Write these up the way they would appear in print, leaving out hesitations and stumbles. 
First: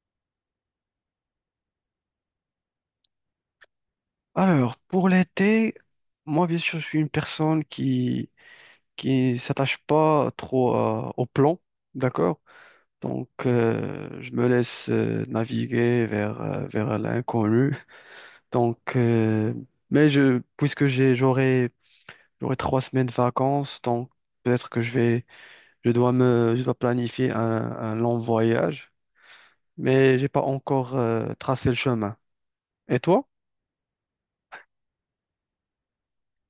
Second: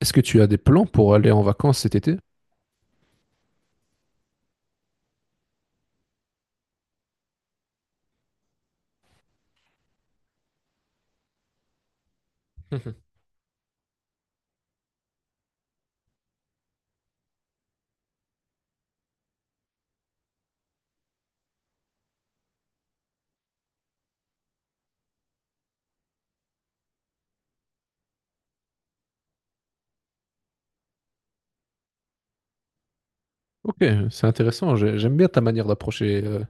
Est-ce que tu as des plans pour aller en vacances cet été? Alors, pour l'été, moi, bien sûr, je suis une personne qui s'attache pas trop au plan, d'accord? Mhm. Donc, je me laisse naviguer vers vers l'inconnu. Donc, mais je puisque j'aurai j'aurai 3 semaines de vacances, donc peut-être que je vais je dois me je dois planifier un long voyage, mais j'ai pas encore tracé le chemin. Et toi? Ok, c'est intéressant. J'aime bien ta manière d'approcher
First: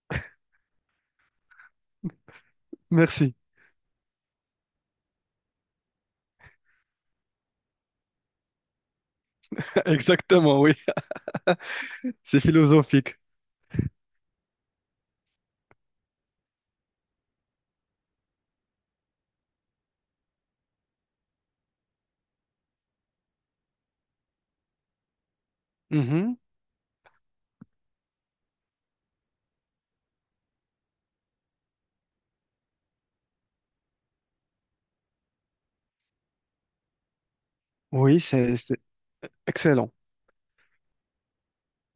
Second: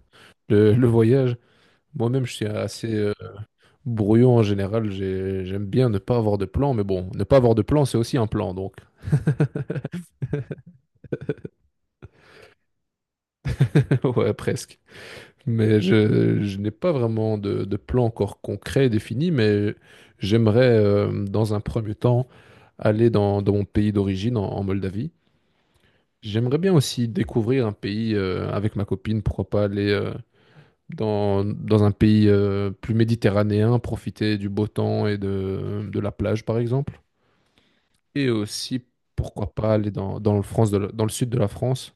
le voyage. Moi-même, je suis assez Merci. brouillon en général. J'aime bien ne pas avoir de plan, mais bon, ne pas avoir de plan, c'est aussi un plan, donc. Exactement, oui. C'est philosophique. Ouais, presque. Mais je n'ai pas vraiment de plan encore concret défini, mais j'aimerais, dans un premier temps, aller dans mon pays d'origine, en Moldavie. Mhm. J'aimerais bien aussi découvrir un pays avec ma copine, pourquoi pas aller dans un pays plus méditerranéen, profiter du beau temps et de la plage, par exemple. Oui, Et c'est aussi, pourquoi pas aller excellent. Dans le sud de la France.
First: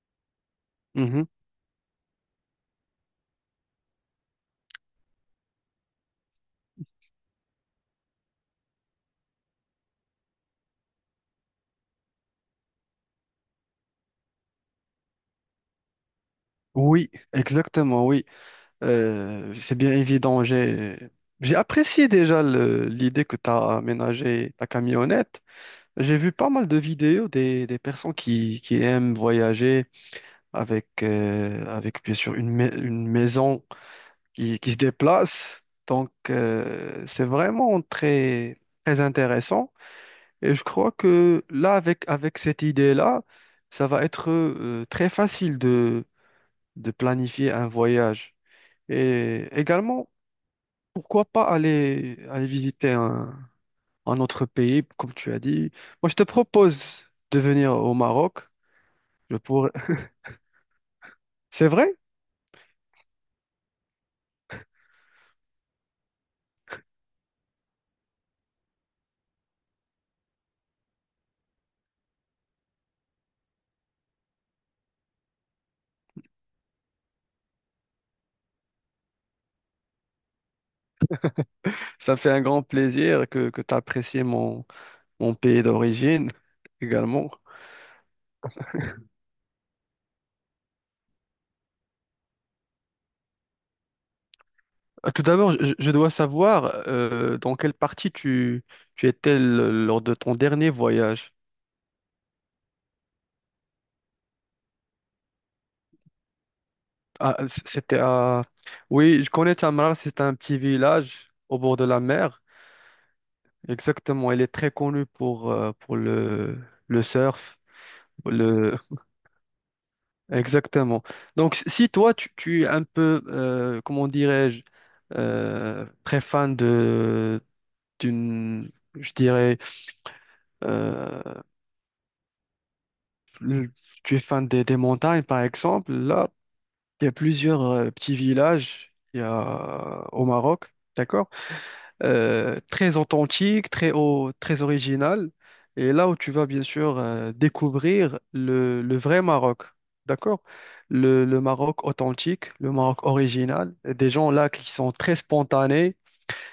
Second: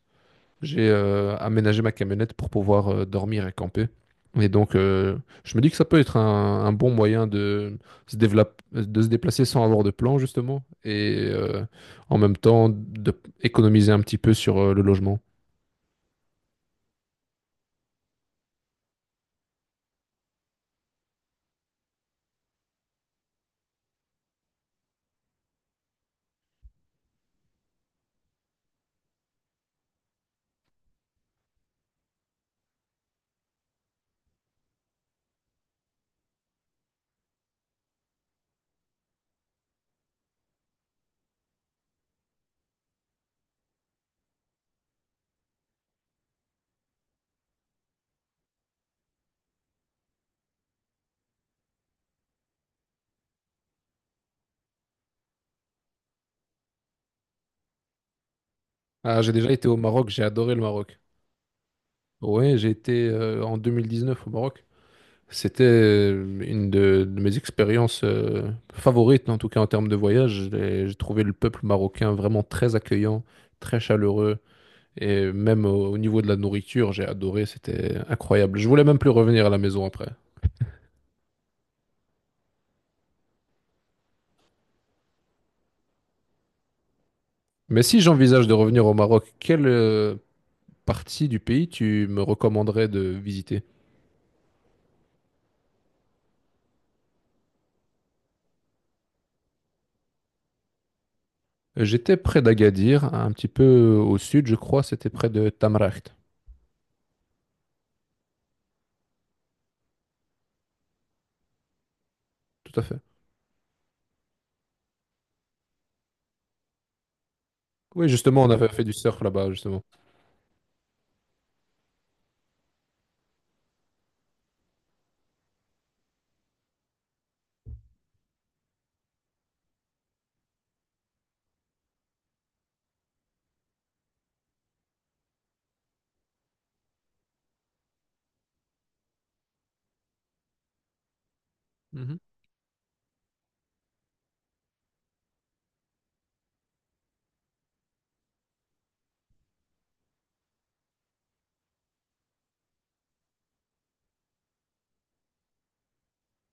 J'ai Mhm. euh, aménagé ma camionnette pour pouvoir dormir et camper. Et donc, je me dis que ça peut être un bon moyen de de se déplacer sans avoir de plan, justement, et en même temps d'économiser un petit peu sur le logement. Oui, exactement, oui. C'est bien évident. J'ai apprécié déjà l'idée que tu as aménagé ta camionnette. J'ai vu pas mal de vidéos des personnes qui aiment voyager avec, avec bien sûr une, une maison qui se déplacent. Donc, c'est vraiment très, très intéressant. Et je crois que là, avec, avec cette idée-là, ça va être très facile de planifier un voyage. Et également, pourquoi pas aller, aller visiter un autre pays, comme tu as dit. Moi, je te propose de venir au Maroc. Ah, j'ai Je déjà été pourrais... au Maroc, j'ai adoré le Maroc. C'est vrai, Ouais, j'ai été en 2019 au Maroc. C'était une de mes expériences favorites, en tout cas en termes de voyage. J'ai trouvé le peuple marocain vraiment très accueillant, très chaleureux. Et même au niveau de la nourriture, j'ai adoré, c'était incroyable. Je voulais même plus revenir à la maison après. ça me fait un grand plaisir que tu apprécies mon, mon pays d'origine également. Mais si j'envisage de revenir au Maroc, quelle partie du pays tu me recommanderais de visiter? Ah, tout d'abord, je dois savoir dans quelle partie tu, tu étais lors de ton dernier voyage. J'étais près d'Agadir, un petit peu au sud, je crois, c'était près de Tamraght. Ah, c'était à... Oui, je connais Tamra, c'est un petit village au bord de la mer. Tout à fait. Exactement, elle est très connue pour le surf. Oui, justement, on avait Le... fait du surf là-bas, justement. Exactement. Donc, si toi, tu es un peu, comment dirais-je, très fan de, d'une, je dirais, euh, le- tu es fan des montagnes, par exemple, là, il y a plusieurs petits villages il y a, au Maroc, d'accord? Mhm. Très authentique, très original. Et là où tu vas bien sûr découvrir le vrai Maroc, d'accord? Le Maroc authentique, le Maroc original. Et des gens là qui sont très spontanés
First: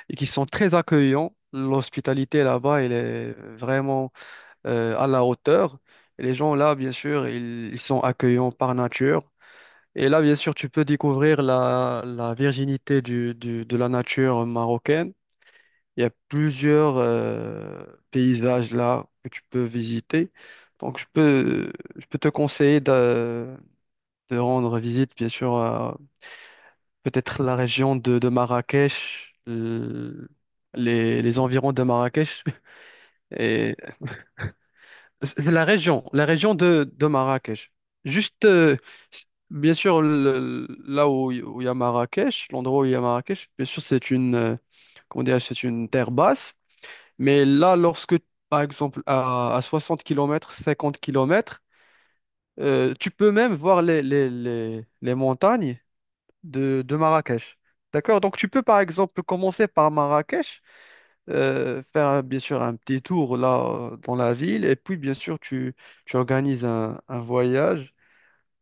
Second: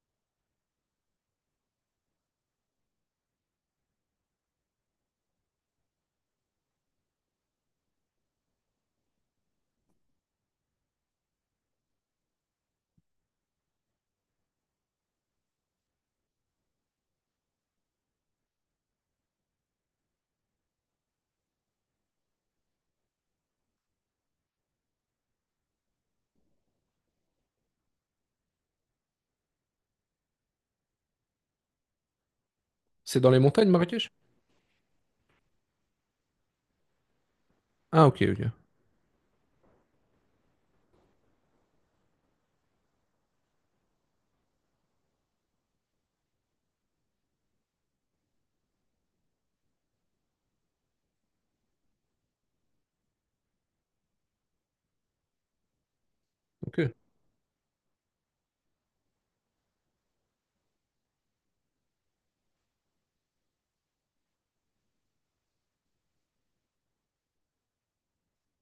et qui sont très accueillants. L'hospitalité là-bas, elle est vraiment à la hauteur. Et les gens là, bien sûr, ils sont accueillants par nature. Et là, bien sûr, tu peux découvrir la, la virginité de la nature marocaine. Il y a plusieurs paysages là que tu peux visiter. Donc, je peux te conseiller de rendre visite, bien sûr, à peut-être la région de Marrakech, les environs de Marrakech. C'est dans les montagnes, Et Marrakech? c'est la région de Marrakech. Ah, ok, ok. Juste, c- bien sûr, là où il y a Marrakech, l'endroit où il y a Marrakech, bien sûr, c'est une, comment dire, c'est une terre basse. Mais là, lorsque, par exemple, à 60 kilomètres 50 kilomètres tu peux même voir les montagnes Ok. De Marrakech. D'accord? Donc tu peux par exemple commencer par Marrakech, faire bien sûr un petit tour là dans la ville, et puis bien sûr tu, tu organises un voyage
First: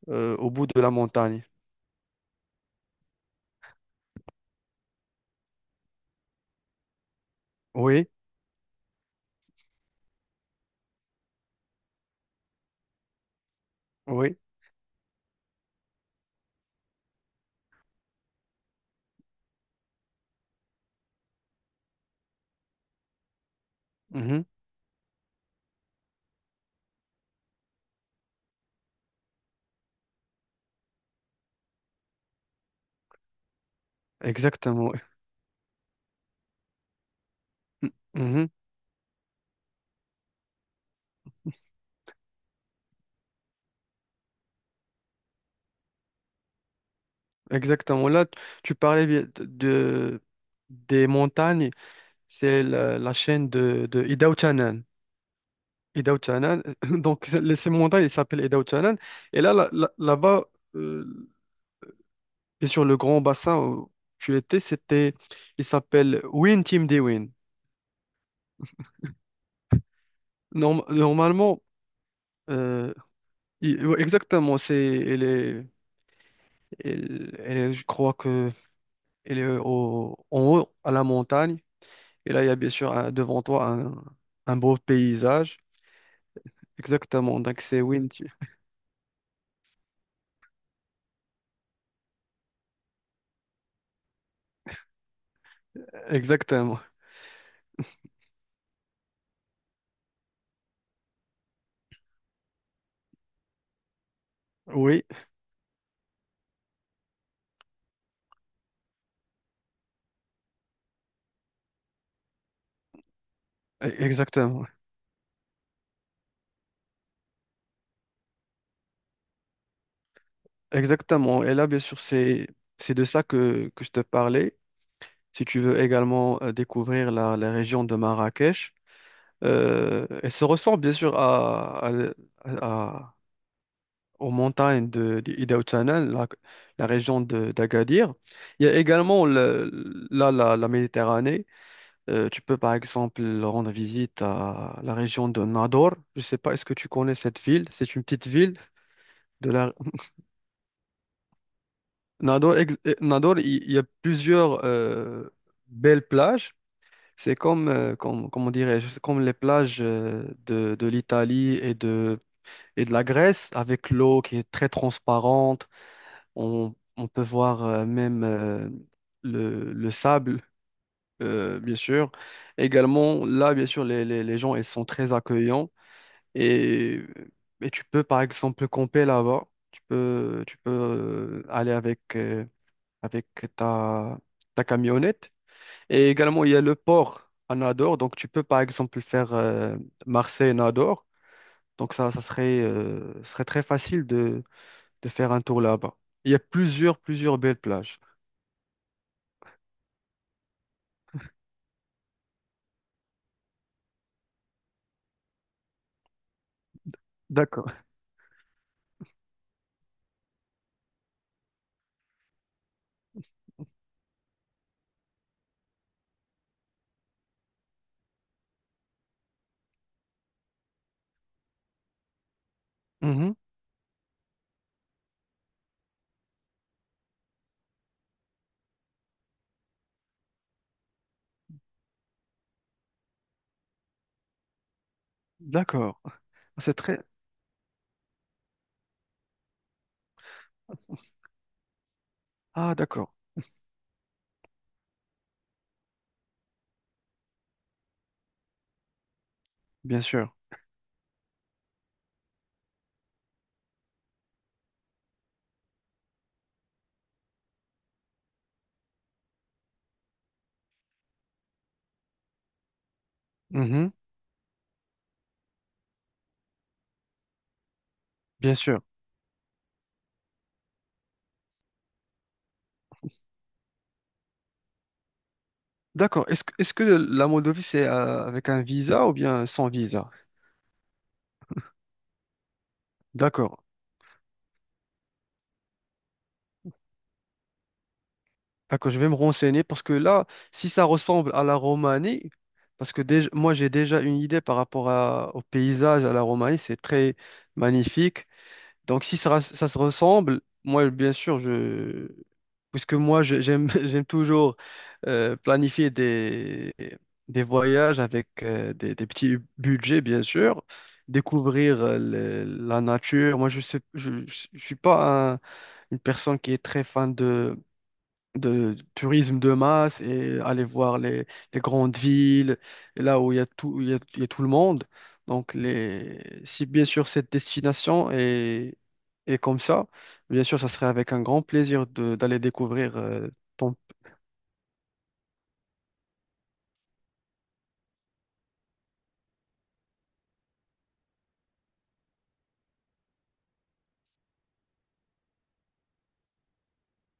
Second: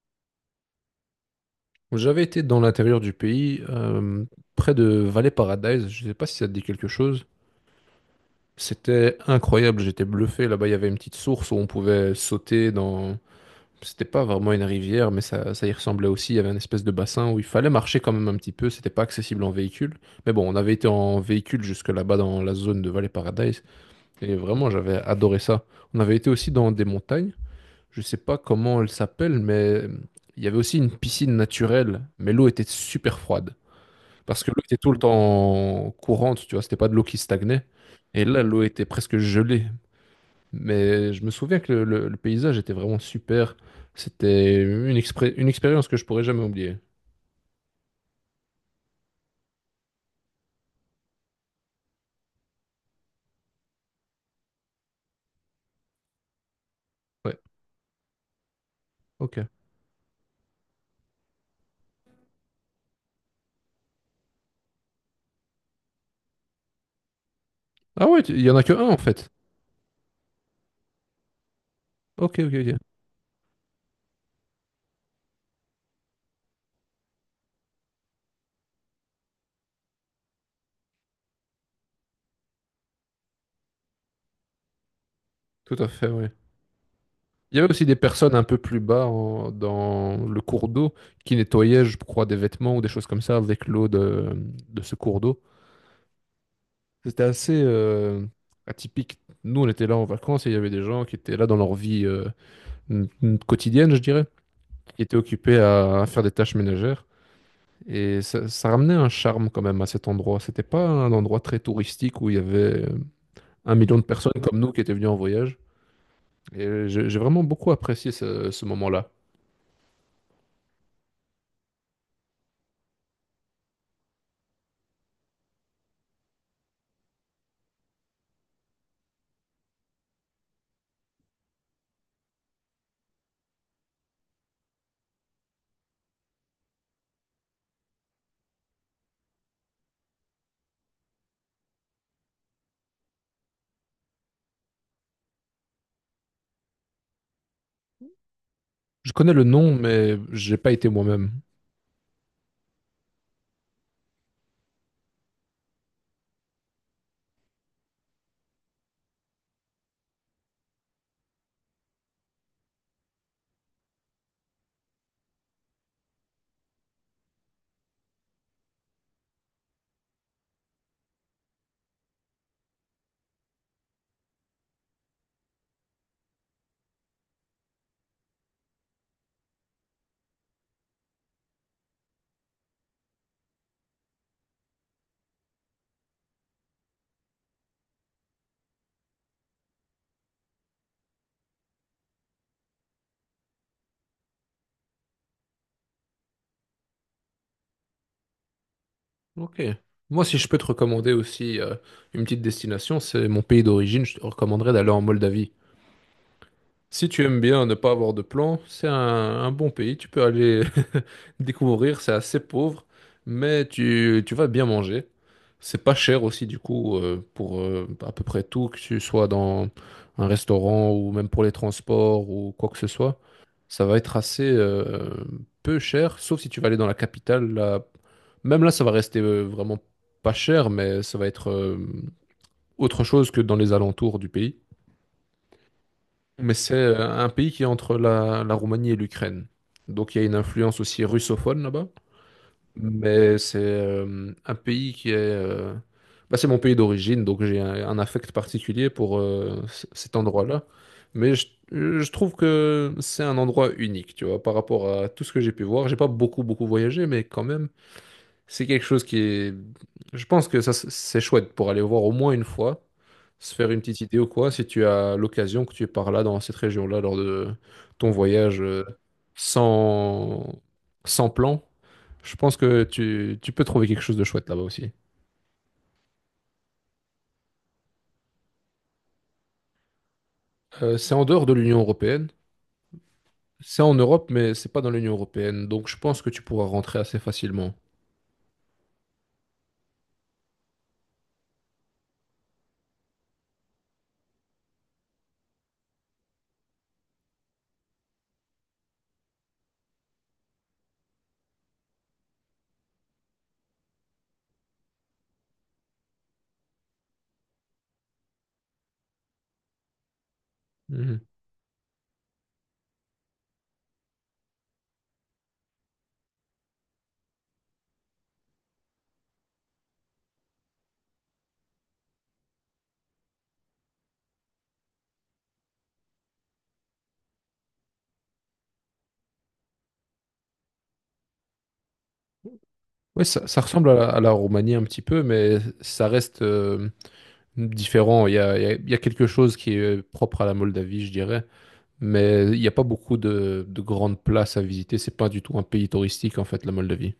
au bout de la montagne. J'avais été dans l'intérieur du pays, près de Valley Paradise. Je sais pas si ça te dit quelque chose. Oui, C'était incroyable, j'étais bluffé. Là-bas, il y avait une petite source où on pouvait sauter dans. C'était pas oui, vraiment une rivière, mais ça y ressemblait aussi. Il y avait une espèce de bassin où il fallait marcher quand même un petit peu. C'était pas accessible en véhicule. Mais bon, on avait été en véhicule jusque là-bas dans la zone de Valley Paradise. Et mhm, vraiment, j'avais adoré ça. On avait été aussi dans des montagnes. Je sais pas comment elle s'appelle, mais euh, il y avait aussi une piscine naturelle, mais l'eau était super froide. Parce que l'eau était tout exactement. le Oui, temps courante, tu vois, c'était pas de l'eau qui stagnait. Et là, mhm, l'eau était presque gelée. Mais je me souviens que le paysage était vraiment super. C'était une expérience que je pourrais jamais oublier. exactement. Là, tu parlais bien de, des montagnes, c'est la, la chaîne de Idao-Chanan. Idao-Chanan, donc Ouais, ces montagnes, elles s'appellent Idao-Chanan, ok. et là, là-bas, euh, et sur le grand bassin où tu étais, c'était, il s'appelle Win Team Dewin. Ah ouais, il y en a que un en fait. Normalement, Ok, ok, ok. euh, ouais, exactement, c'est, elle est, je crois que elle est au, en haut, à la montagne. Et là, il y a bien sûr devant toi un beau paysage. Tout à fait, ouais. Exactement, Il y donc avait c'est aussi des Win Team. personnes un peu plus bas dans le cours d'eau qui nettoyaient, je crois, des vêtements ou des choses comme ça avec l'eau de ce cours d'eau. Exactement, C'était assez atypique. Nous, on était là en vacances et il y avait des gens qui étaient là dans leur vie quotidienne, je dirais, qui oui, étaient occupés à faire des tâches ménagères. Et ça ramenait un charme quand même à cet endroit. C'était pas un endroit très touristique où il y avait un e- million de personnes comme exactement, nous qui étaient venues en voyage. Et j'ai vraiment beaucoup apprécié ce moment-là. exactement. Et là, bien sûr, c'est de ça que je te parlais. Si tu veux également découvrir la la région de Marrakech. Elle se ressemble bien sûr à, à- aux montagnes de Ida Otsana, la région d'Agadir. Il y a également là la, la Méditerranée. Tu peux par exemple rendre visite à la région de Nador. Je ne sais pas, est-ce que tu connais cette ville? C'est une petite ville Je connais le de la nom, mais j'ai pas été moi-même. Nador. Nador, il y a plusieurs belles plages. C'est comme, comme, comment dirais-je, c'est comme les plages de l'Italie et de la graisse avec l'eau qui est très transparente. On peut voir même le sable, bien sûr. Également, là, bien sûr, les gens, ils sont très accueillants. Et, et tu peux, par exemple, camper là-bas. Tu peux aller avec, avec ta, ta camionnette. Et également, il y a le port à Nador. Donc, tu peux, par exemple, faire Marseille-Nador. Donc, ça serait, serait très facile de faire un tour là-bas. Il y a plusieurs, plusieurs belles plages. Ok. Moi, si je peux te recommander aussi une petite destination, c'est mon pays d'origine. Je te recommanderais d'aller en Moldavie. Si tu aimes bien ne D'accord. pas avoir de plan, c'est un bon pays. Tu peux aller découvrir. C'est assez pauvre, mais tu vas bien manger. C'est pas cher aussi, du coup, pour à peu près tout, que tu sois dans un restaurant ou même pour les transports ou quoi que ce soit. Mhm. Ça va être assez peu cher, sauf si tu vas aller dans la capitale. Là. Même là, ça va rester vraiment pas cher, mais ça va être autre chose que dans les alentours du pays. D'accord. Mais c'est C'est très... euh, un pays qui est entre la Roumanie et l'Ukraine. Donc il y a une influence aussi russophone là-bas. Ah, d'accord. Mais c'est un pays qui est... bah, c'est mon pays d'origine, donc j'ai un affect particulier pour Bien cet sûr. endroit-là. Mais je trouve que c'est un endroit unique, tu vois, par rapport à tout ce que j'ai pu voir. J'ai pas beaucoup, beaucoup voyagé, mais quand même... C'est quelque chose qui est... Je pense que ça, c'est chouette pour aller voir au moins une fois, se faire une Mhm. petite idée ou quoi, si tu as l'occasion que tu es par là, dans cette région-là, lors de ton Bien voyage sûr. euh, sans, sans plan. Je pense que tu peux trouver quelque chose de chouette là-bas aussi. D'accord. Est-ce que la Moldovie, c'est avec un visa ou bien sans visa? C'est en dehors de l'Union européenne. D'accord. C'est en Europe, mais c'est pas dans l'Union européenne. Donc je pense que tu pourras rentrer assez facilement. D'accord, je vais me renseigner parce que là, si ça ressemble à la Roumanie, parce que déjà, moi j'ai déjà une idée par rapport au paysage à la Roumanie, c'est très magnifique. Donc si ça, ça se ressemble, moi bien sûr, je... puisque moi j'aime j'aime toujours planifier des voyages avec des petits budgets, bien sûr, Mhm. découvrir la nature. Moi je sais, je suis pas une personne qui est très fan de tourisme de masse et aller voir les grandes villes, et là où il y a tout, il y a tout le monde. Donc, les, si bien sûr cette destination est, est comme ça, bien sûr, ça serait avec un grand plaisir d'aller découvrir Oui, ça ton... ressemble à à la Roumanie un petit peu, mais ça reste, différent. Il y a quelque chose qui est propre à la Moldavie, je dirais, mais il n'y a pas beaucoup de grandes places à visiter. C'est pas du tout un pays touristique, en fait, la Moldavie.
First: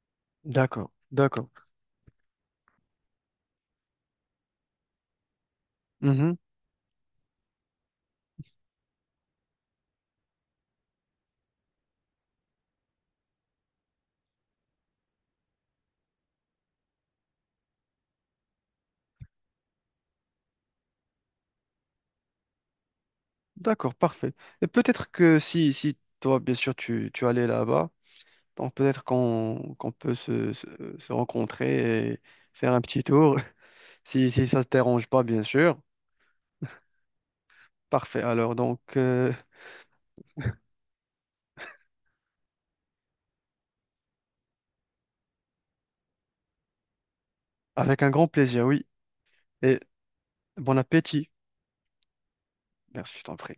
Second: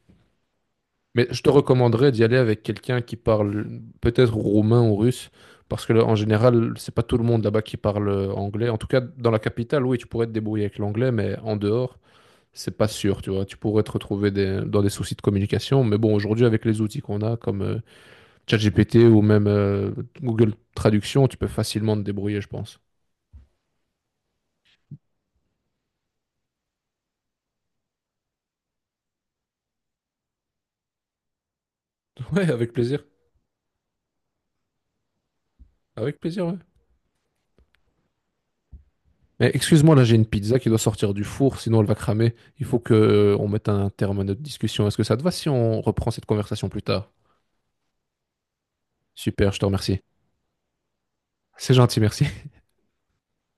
D'accord, Mais je te d'accord. recommanderais d'y aller avec quelqu'un qui parle peut-être roumain ou russe, parce que là, en Mhm, général, c'est pas tout le monde là-bas qui parle anglais. En tout cas, dans la capitale, oui, tu pourrais te débrouiller avec l'anglais, mais en dehors, c'est pas sûr, tu vois. Tu pourrais te retrouver dans des soucis de communication, mais bon, aujourd'hui, avec les outils qu'on a, comme ChatGPT ou même Google Traduction, tu peux facilement te débrouiller, je pense. d'accord, parfait. Et peut-être que si, si toi, bien sûr, tu allais là-bas, donc peut-être qu'on peut se, se se rencontrer et Ouais, faire avec un petit plaisir. tour, si, si ça ne te dérange pas, bien sûr. Avec plaisir, ouais. Parfait. Alors, donc, Mais excuse-moi, là j'ai une pizza qui doit sortir du four, sinon elle va cramer. Il faut que on mette un terme à notre discussion. Est-ce que ça te va si on reprend cette conversation plus tard? avec un grand plaisir, oui. Super, je te Et remercie. bon appétit. C'est gentil, merci. Merci, je t'en prie.